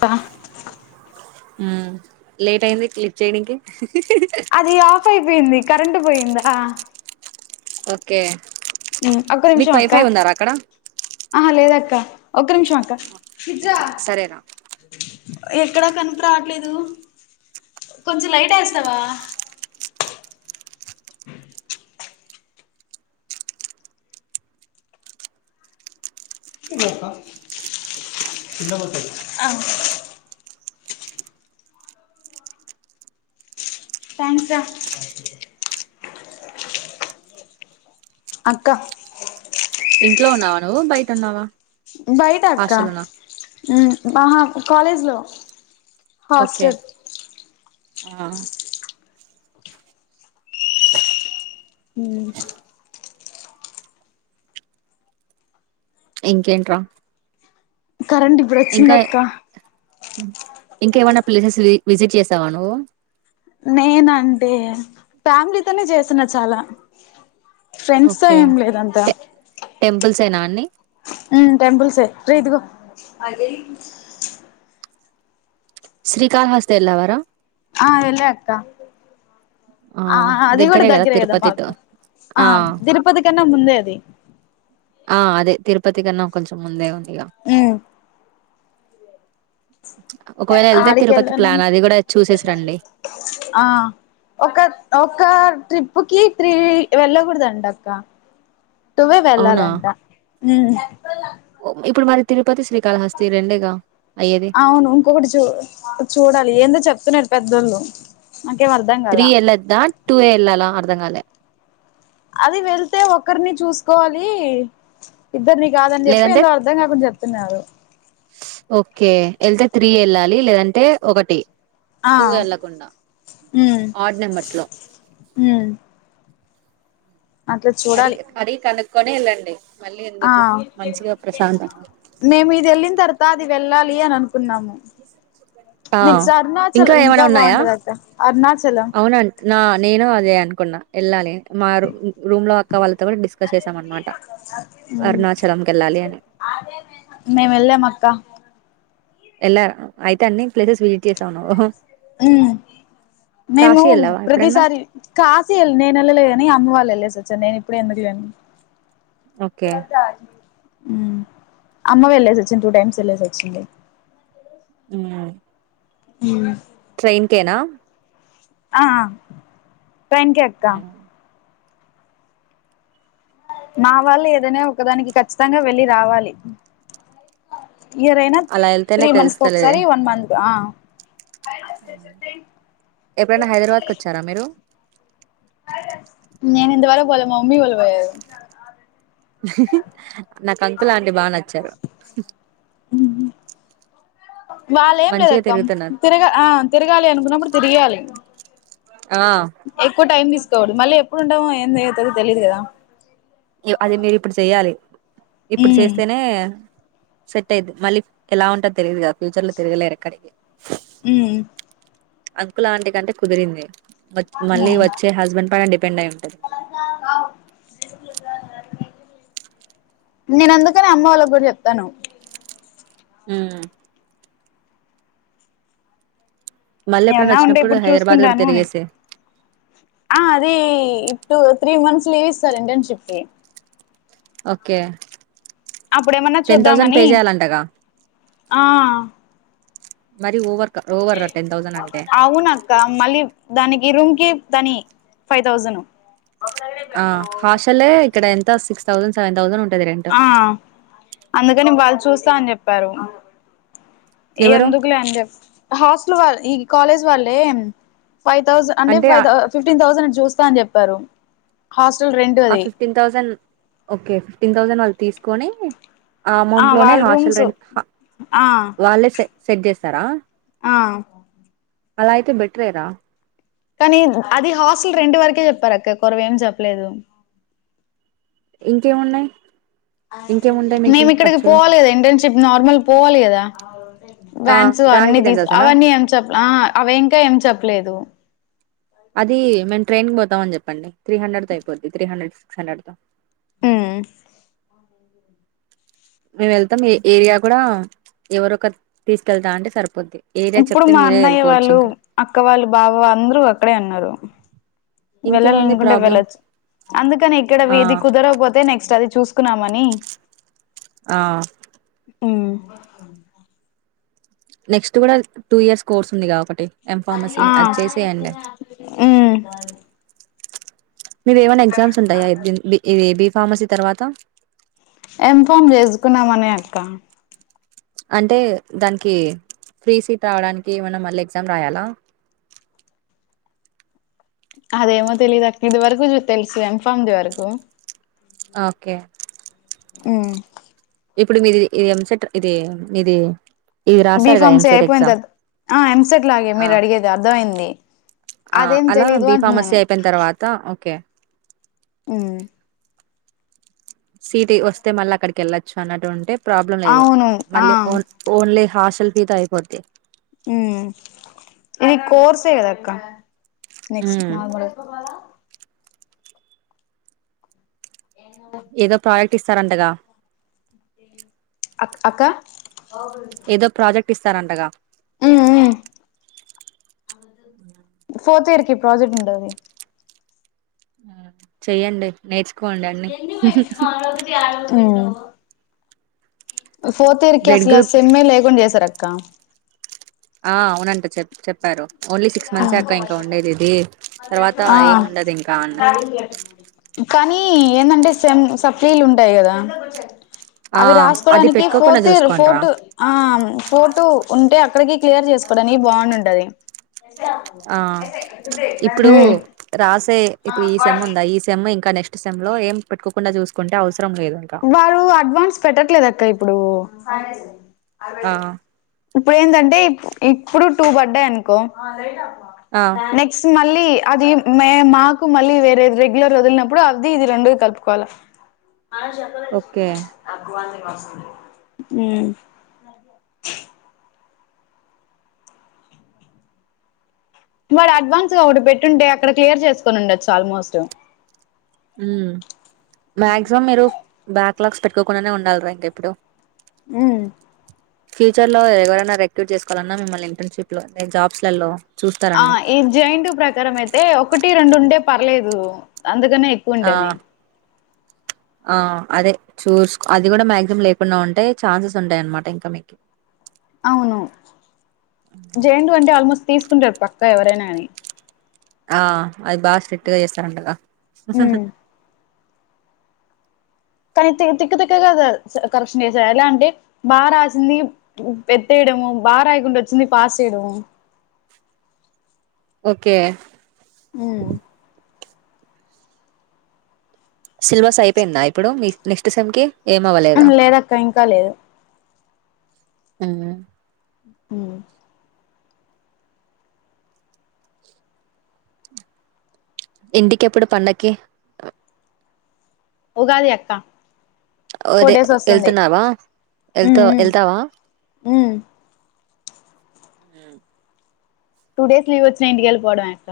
త ఉమ్ లేట్ అయింది క్లిక్ చేయినికి అది ఆఫ్ అయిపోయింది కరెంట్ పోయింధా ఓకె ఒక్క నిమిషం అక్క అక్కడ ఆహ లేదక్క ఒక్క నిమిషమ్ అక్క పిజ్జా సరేరా ఎక్కడా కన్పి రాట్లేదు కొంచెం లైట్ వేస్తావా అ థ్యాంక్స్ రా అక్క ఇంట్లో ఉన్నావ నువ్వు బయట ఉన్నావ బయటక్క బహు కాలేజ్లో ఓకే హస్టర్ ఆ హుమ్ ఇంకేంట్ర కరెంట్ ఇప్పుడొచ్చిందక్క ఇంకా ఏమైన ప్లేసెస్ విజిట్ చేసావ నువ్వు నేనంటే ఫ్యామిలీతోనే చేస్తున్న చాల ఫ్రెండ్స్ తో ఏం లేదంతా సేన అన్ని ఉమ్ టెంపుల్సే రే ఇదిగో శ్రీకాళహస్తతి ఎల్వరా ఆ వెళ్ళ అక్క ఆ అది కూడ దగ్గరే కదా మాకు ఆ తిరుపతి కన్నా ఇంక ముందే అది ఆ అదే తిరుపతికన్నా కొంచెం ముందే ఉంది ఇక ఉమ్ ఒకవేళ వెళ్తే ఆడికి తిరుపతి వెళ్ళన్నా ప్లాన్ అది కూడా చూసేసి రండి ఆ ఒక ఒకా ట్రిప్ ప్పుకీ త్రి వెళ్ల గో డ్డంటక్క టూవ్వే అవునా వెళ్ళాలంట మ్ ఇప్పుడు మరి తిరుపతి శ్రీకాళహస్తి రెండేగ అవును ఇంకొకటి చూ చూడాలి ఏందో చెప్తున్నారు పెద్దళ్ళు త్రీ ఎల్ద్దా టూవే ఎల్లా పతంగాల అది వెళ్తే ఒకరిని చూసుకోవాలి ఇద్దరిని కాదని చెప్పి లేదంటే ఏందో అర్ధం కాకుండా చెప్తున్నారు ఓకే వెళ్తే త్రీ వెళ్ళాలి లేదంటే ఒకటి ఆ టూ వెళ్ళకుండా ఆడ్ నెంబర్స్ లో అట్లా అర చూడాలి అరే కాల క్కని వెళ్ళండి మళ్ళీ ఆ ఎందుకు మంచిగా ప్రశాంతంగా మేము ఇది వెళ్ళిన తర్వాత అది వెళ్ళాలి అని అనుకున్నాము ఆ నెక్స్ట్ ఇంకా అరుణాచలం ఏమైనా ఉన్నాయా బాగుంటది అక్క అరుణాచలం అవునం నా నేను అదే అను వెళ్ళాలి మా రూమ్ లో అక్క వాళ్ళ అరుణాచలంకి వెళ్ళాలి అని నేవ వెళ్ల్ మ అక్క ఎలా అయితే అండి ప్లేసెస్ విజిట్ చేసావును మేము వెళ్ళావా ఎప్పుడన్నా ప్రతిసారి కాశీ వెళ్ళి నేను వెళ్ళలేని అమ్మ వాళ్ళ వెళ్ళి సచన్ నేను ఇప్పుడు ఎ మదియాను ఓకే ఇప్పుడ రాజ అమ్మ వెళ్ళేసి వచ్చింది టూ టైమ్స్ వెళ్ళేసి వచ్చిడి చి హ ట్రైన్కనా ఆ పెంక అక్క మా వాళ్ళు ఏదైనా ఒకదానికి ఖచ్చితంగా వెళ్ళి రావాలి ఇయర్ అయినా అలా వెళ్తేనే త్రీ మంత్స్ తెలుస్తలే ఒకసారి వన్ మంత్ ఆ ఎప్పుడైనా హైదరాబాద్కి వచ్చారా మీరు నేను ఇ వార పోలే మా మమ్మీ పోల్ పోరు నాకు అంకుల్ అంటి బాగా నచ్చారు వాళ్ళ ఏం మంచిగా లేదక్క తిరుగుతున్నారు తిరగా ఆ తిరగాలి అనుకున్నప్పుడు తిరగాాలి ఆ ఎక్కువ టైమ్ తీసు డు మళ్ళీ ఎప్పుడుండామో ఏం అవుతుంది తెలియదు కదా అది మీరు ఇప్పుడు చెయ్యాలి ఇప్పుడు ఉమ్ చేస్తేనే సెట్ అయిది మళ్ళీ ఎలా ఉంటది తెలియదు కా ఫ్యూచర్ లో తిరగలేరు ఎక్కడికి ఉమ్ అంకుల్ ఆంటీ కి కంటే కుదిరింది వాచ్ మళ్ళీ ఉమ్ వచ్చే హస్బెండ్ ఫైన్ డిప పెండై ఉంటది నేను అందుకనే అమ్మ వాళ్ళకి కూడా చెప్తాను ఆ మళ్ళీ ఎప్పుడన్నా ఏమన్నా ఉంటే వచ్చినప్పుడు ఇప్పుడు హైదరాబాద్ కూడా చూసుకుంటాను అని తిరిగేసే ఆ అది ఇ టు త్రీ మంత్స్ లీవ్ ఇస్తారు [inaudible] కి ఓకే అప్పుడేమన్నా టెన్ థౌసండ్ చూద్దామని పే చేయాలంటగా ఆ మరి ఓవర్ ఓవర్ రా టెన్ థౌసండ్ అంటే అవునక్క మళ్ళీ దానికి ఈ రూమ్ కి తని ఫైవ్ థౌజండ్ ఆ హాషలే ఇక్కడ ఎంత అంతా సిక్స్ థౌజండ్ సెవెన్ తౌజండ్ ఉ ఆ అందుకని వాళ్ళు చూస్ స్తా అని చెప్పారు ఎవరు ఎందుకులే అని చెప్ హాస్టల్ వాల ఈ కాలేజ్ వాళ్ళే ఫై తౌజెన్ అంటే ఫిఫ్టీన్ తౌజెన్ చు ఇస్తా అని చెప్పారు హాస్టల్ రెంట్ ఆ అది fifteen thousand okay fifteen thousand వ తీసుకొన్ని ఆ అమౌంట్ లోనే వాళ్ళ హాస్టల్ రూమ్స్ రెంట్ ప ఆ వాళ్ళే స సెట్ చేస్తారా ఆ అలా అయితే బెటరే రా కానీ అది హాస్టల్ రెండు వరకే చెప్పారు అక్క కొరవ ఏం చెప్పలేదు ఇంకేమున్నాయి ఇంకేముంటాయి మీకి మేమి ఇక్కడికి ఖర్చులు పోవాలి కదా ఇంటర్నషిప్ నార్మల్ పోవాలి కదా ఆ బ్యాన్స్ అన్ని దానికి టెన్ తీసు థౌసండ్ ఆ అవన్నీ ఏం చెప్ప అవి ఇంకా ఏం చెప్ప లేదు అది మేము ట్రైన్ పోతామని చెప్పండి త్రీ హండ్రెడ్ తగ్గిపోద్ది త్రీ హండ్రెడ్ సిక్స్ హండ్రెడ్ తో ఉ మేము వెళ్తాం ఏ ఏరియా కూడా ఎవరుఒకరు తీసుకెళ్తా అంటే సరిపోద్ది ఏరియా ఇప్పుడు చెప్తే మా మీరే అన్నయ్య వెళ్ళిపోవచ్చు వాళ్ళు ఇంకా అక్క వాళ్ళు బాబ వాళ్ళ అందరూ అక్కడే ఉన్నారు ఇంకేముంది వెళ్ళాలనుకుంటే ప్రాబ్లం వెళ్ళచ్చు అందుకని ఇక్కడ ఆ ఇది కుదరకపోతే నెక్స్ట్ అది చూసు కొనుకున్నామని ఆ ఉ నెక్స్ట్ కూడా టూ ఇయర్స్ కోర్స్ ఉందిగా ఒకటి ఎం ఫార్మసీ ఆ అది చేసేయండి ఉ [unintelligible] మీవి ఏమన్నా ఎగ్జామ్స్ ఉంటాయా ఇ ఏ బి ఫార్మసీ తర్వాత ఏం ఫం చేసుకున్నామని అక్క అంటే దానికి ఫ్రీ సీట్ రావడానికి ఏమనా మళ్ళీ ఎగ్జామ్ రాయాలా అదేమో తెలియదు అక్క ఇది వరకు తెలుసు ఎంఫమ్ ది వరకు ఓకే ఉ ఇప్పుడు మీది ఇది ఎంసేట్ ఇది మీది ఇది బి రాసారుగా ఫామ్సే ఎంసెట్ అయిపోయింది ఎగ్జామ్ త ఆ ఎంసెట్లాగే ఆ మీరు అడిగేది అర్థ అయింది ఆ అలా బి ఫార్మస్ అయిపోయిన తర్వాత ఓకే ఉ సీట్ వస్తే మళ్ళీ అక్కడికి వెళ్ళొచ్చు అన్నట్టు ఉంటే ప్రాబ్లం లేదు అవును ఆ మళ్ళీ ఓన్ ఓన్లీ హాశల్పితయిపోతది ఉ ఇది కోర్స్ ఏ కాదా అక్క నెక్స్ట్ ఉమ్, నగు ఏ ఏదో ప్రోడక్ట్ ఇస్తారంతగా అ అక్క అవు పప్పిస్తారంటగా ఫర్త్ ఇర్కి ప్రజెక్ట్ ఉండది ఆ ఎ ఎజా ఆ ఆ ఫోర్త్ ఇయర్ కి బ్లడ్ అసలు గ్రూప్ సమ్ే లేకుండా చేసారు అ అకా ఆ అవునంట చెప్ చెప్పారు ఓన్లీ సిక్స్ మంత్సే అక్క ఇంకా ఉండేది ఇది తర్వాత ఆ ఏముండదు ఇంకా అన్న కానీ ఏంటంటే సమ్ సప్లైలు ఉంటాయి కదా ఆ అవి అది రాసుకోడానికి పెట్టుకోకుండా ఫోర్త్ర్ చూసుకోండి రా ఫోర్టు ఆ ఫోర్టు ఉంటే అ అక్కడికి క్లియర్ చేసుకోవడానికి బాగుంంటది ఆ ఇప్పుడు రాసే ఇప్పుడు ఈ సేమ్ ఉందా ఈ సేమ్ ఇం ఇక నెస్ట్ సెమ్ లో ఏం పెట్టుకుండా చూకుంటే అవసం వారు అడ్వాన్స్ పెట్టట్లేదు అక్క ఇప్ ప్పుడు ఆ అరవటే ఇప్పుడు ఏందంటే ఇప్పుడు టూ పడ్డాయి అనుకో ఆ నెక్స్ట్ మ మళ్ళీ అది మే మాకు మళ్ళీ వేరే రెగ్యులర్ వదిలినప్పుడు అది ఇది రెండు కలుపుకోవాల ఆ చెప్పలే ఓకే అగవాన్ ఉమ్ వాడు అడ్వాన్స్ గా ఒకటి పెట్టుంటే అక్కడ క్లియర్ చేసుకొని ఉండొచ్చు ఆల్మోస్ట్ ఉమ్ మక్సిమమ్ మీరు బ్యాక్లాగ్స్ పెట్టుకోకుండానే ఉండాలి రా ఇంకా ఇప్పుడు ఉమ్ ఫ్యూచర్ లో ఎవరైనా రెక్యూట్ చేసుకోవాలన్నన్నా మిమ్మల్ని ఇంటర్న్షిప్ లోే జాబ్స్లలో ఆ చూస్తారన్ని ఈ జయింట్ ప్రకారం అయితే ఒకటి రెండు ఉం టే పర్లేదు అందుకనే ఎక్కువ ఆ ఉండేని ఆ అదే చూస్ అది కూడా మాక్సిమం లేకుండా ఉంటే ఛాన్సెస్ ఉంటాయ అన్నమాట ఇంకా మీకి అవును జె యన్ టూ అంటే ఆల్మోస్ట్ తీసుకుంటార్ పక్కా ఎవరైనా కాని ఆ అది బాగా స్ట్రిక్ట్ గా చేస్తారుండగా హహ హ్మ్. కానీ తిక్క తక్క గా కరప్షన్ చేసారు ఎలా అంటే బాగా రాసింది ఎట్టేయడము బాగా రాయకుండా వచ్చింది పాస్ చేయడము ఓకే ఉమ్ సిలబస్ అయిపోయిందా ఇప్పుడు మీ నెక్స్ట్ సెమ్ కి ఏం లేదక్క ఇంకా లేదు అ హమ్ ఇంటికి ఎప్పుడు పండగకి ఉగాది అక్కా అదే వెళ్తున్నావా వెళ్త హ్మ్. హ్మ్. వెళ్తావా హ్మ్. అ టూ డేస్ లీవ్ వచ్చిన ఇంటికికెల్లి పోవడమే ఇంక.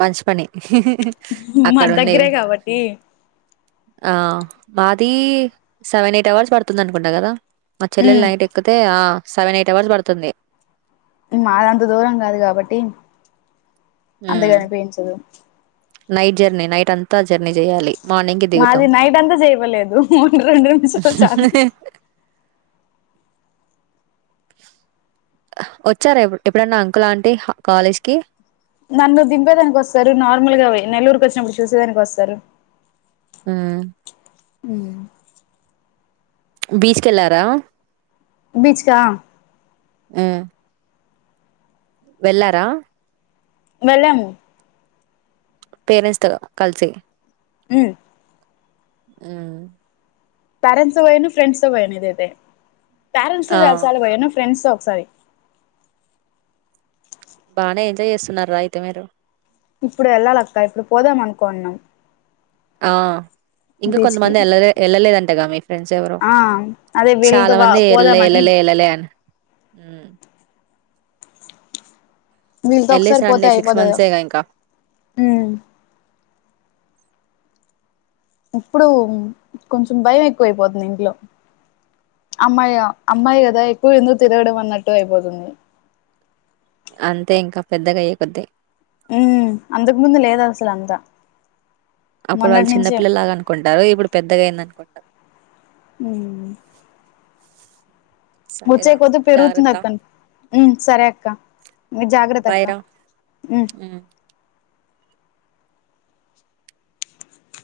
మంచించి పని ఇహి! ఇహి! మా దగ్గరే కాబట్టి. ఆ మాది సెవెన్ ఎయిట్ అవర్స్ పడుతుంది అనుకుంటా కదా. మా చెల్లెలు హ్మ్. నైట్ ఎక్కితే ఆ. సెవెన్ ఎయిట్ అవర్స్ పడుతుంది. మా అదంత దూరం కాదు కాబట్టి. హ్మ్. అంతకనిపంచదు. నైట్ జర్నీ, నైట్ అంతా జర్నీ చేయాలి. మార్నింగ్ కి దిగుతాం మాది నైట్ అంతా చేయలేదు ఒకటి రెండు నిమిషాలు. వచ్చారా? ఎ ఎప్పుడన్నా అంకుల్ంటి కాలేజ్ కి. నన్ను దింపేదానికి వస్తారు. నార్మల్గా నెల్లూరుకి వచ్చినప్పుడు చూసేదానికి వస్తారు. హ్మ్! హ్మ్! బీచ్ కి వెళ్ళారా? బీచ్ కా? హ్మ్! వెళ్లారా? వెళ్ళాం. పేరెంట్స్ త కలిసి. హ్మ్! హ్మ్! పేరెంట్స్ తో పోయిను ఫ్రెండ్స్ తో పోయాను ఇద అయితే. పేరెంట్స్ తో ఆ చాలాసార్లు పోయా. ఫ్రెండ్స్ తో సరే! బానే ఎంజాయ్ చేస్తున్నారా? అయితే మీరు ఇప్పుడు వెళ్ళాలక్క ఇప్పుడు పోదాం అనుకున్నాం. ఆ! ఇంకా బీచ్ కి కొంతమంది వెళ్ళలే వెళ్ళలేదంటేగామి. ఫ్రెండ్స్ ఎవరో? ఆ అదే చాలా వీళ్ళతో మంది ఎళ్ళలే పోదామని ఎళ్ళలే ఎళ్ళలే అని వీళ్ళతో ఎళ్ళేసి ఒకసారి పోతే రండి సిక్స్ అయిపోతాది గద! మంత్సేగా ఇంకా ఇప్పుడు కొంచెం భయం ఎక్కువయిపోతుంది ఇంట్లో. అమ్మాయి అమ్మాయి కదా ఎక్కువ ఎందుకు తిరగడం అన్నట్టు అయిపోతుంది. అంతే ఇంకా పెద్దగా అయ్యే కొద్ది. హ్మ్! అంతకు ముందు లేద అస సంత్రా! అప్పుడు వాళ్ళు చిన్నపిల్లలాగా అనుకుంటారు. ఇప్పుడు పెద్దగా అయింద అనుకుంటారు. హ్మ్! సరేరా వచ్చేకొద్ది పెరుగుతుంది జాగ్రత్త అక్కడి సరే అక్క మీ జాగ్రత్త బాయ్ అక్క రా మ్మ్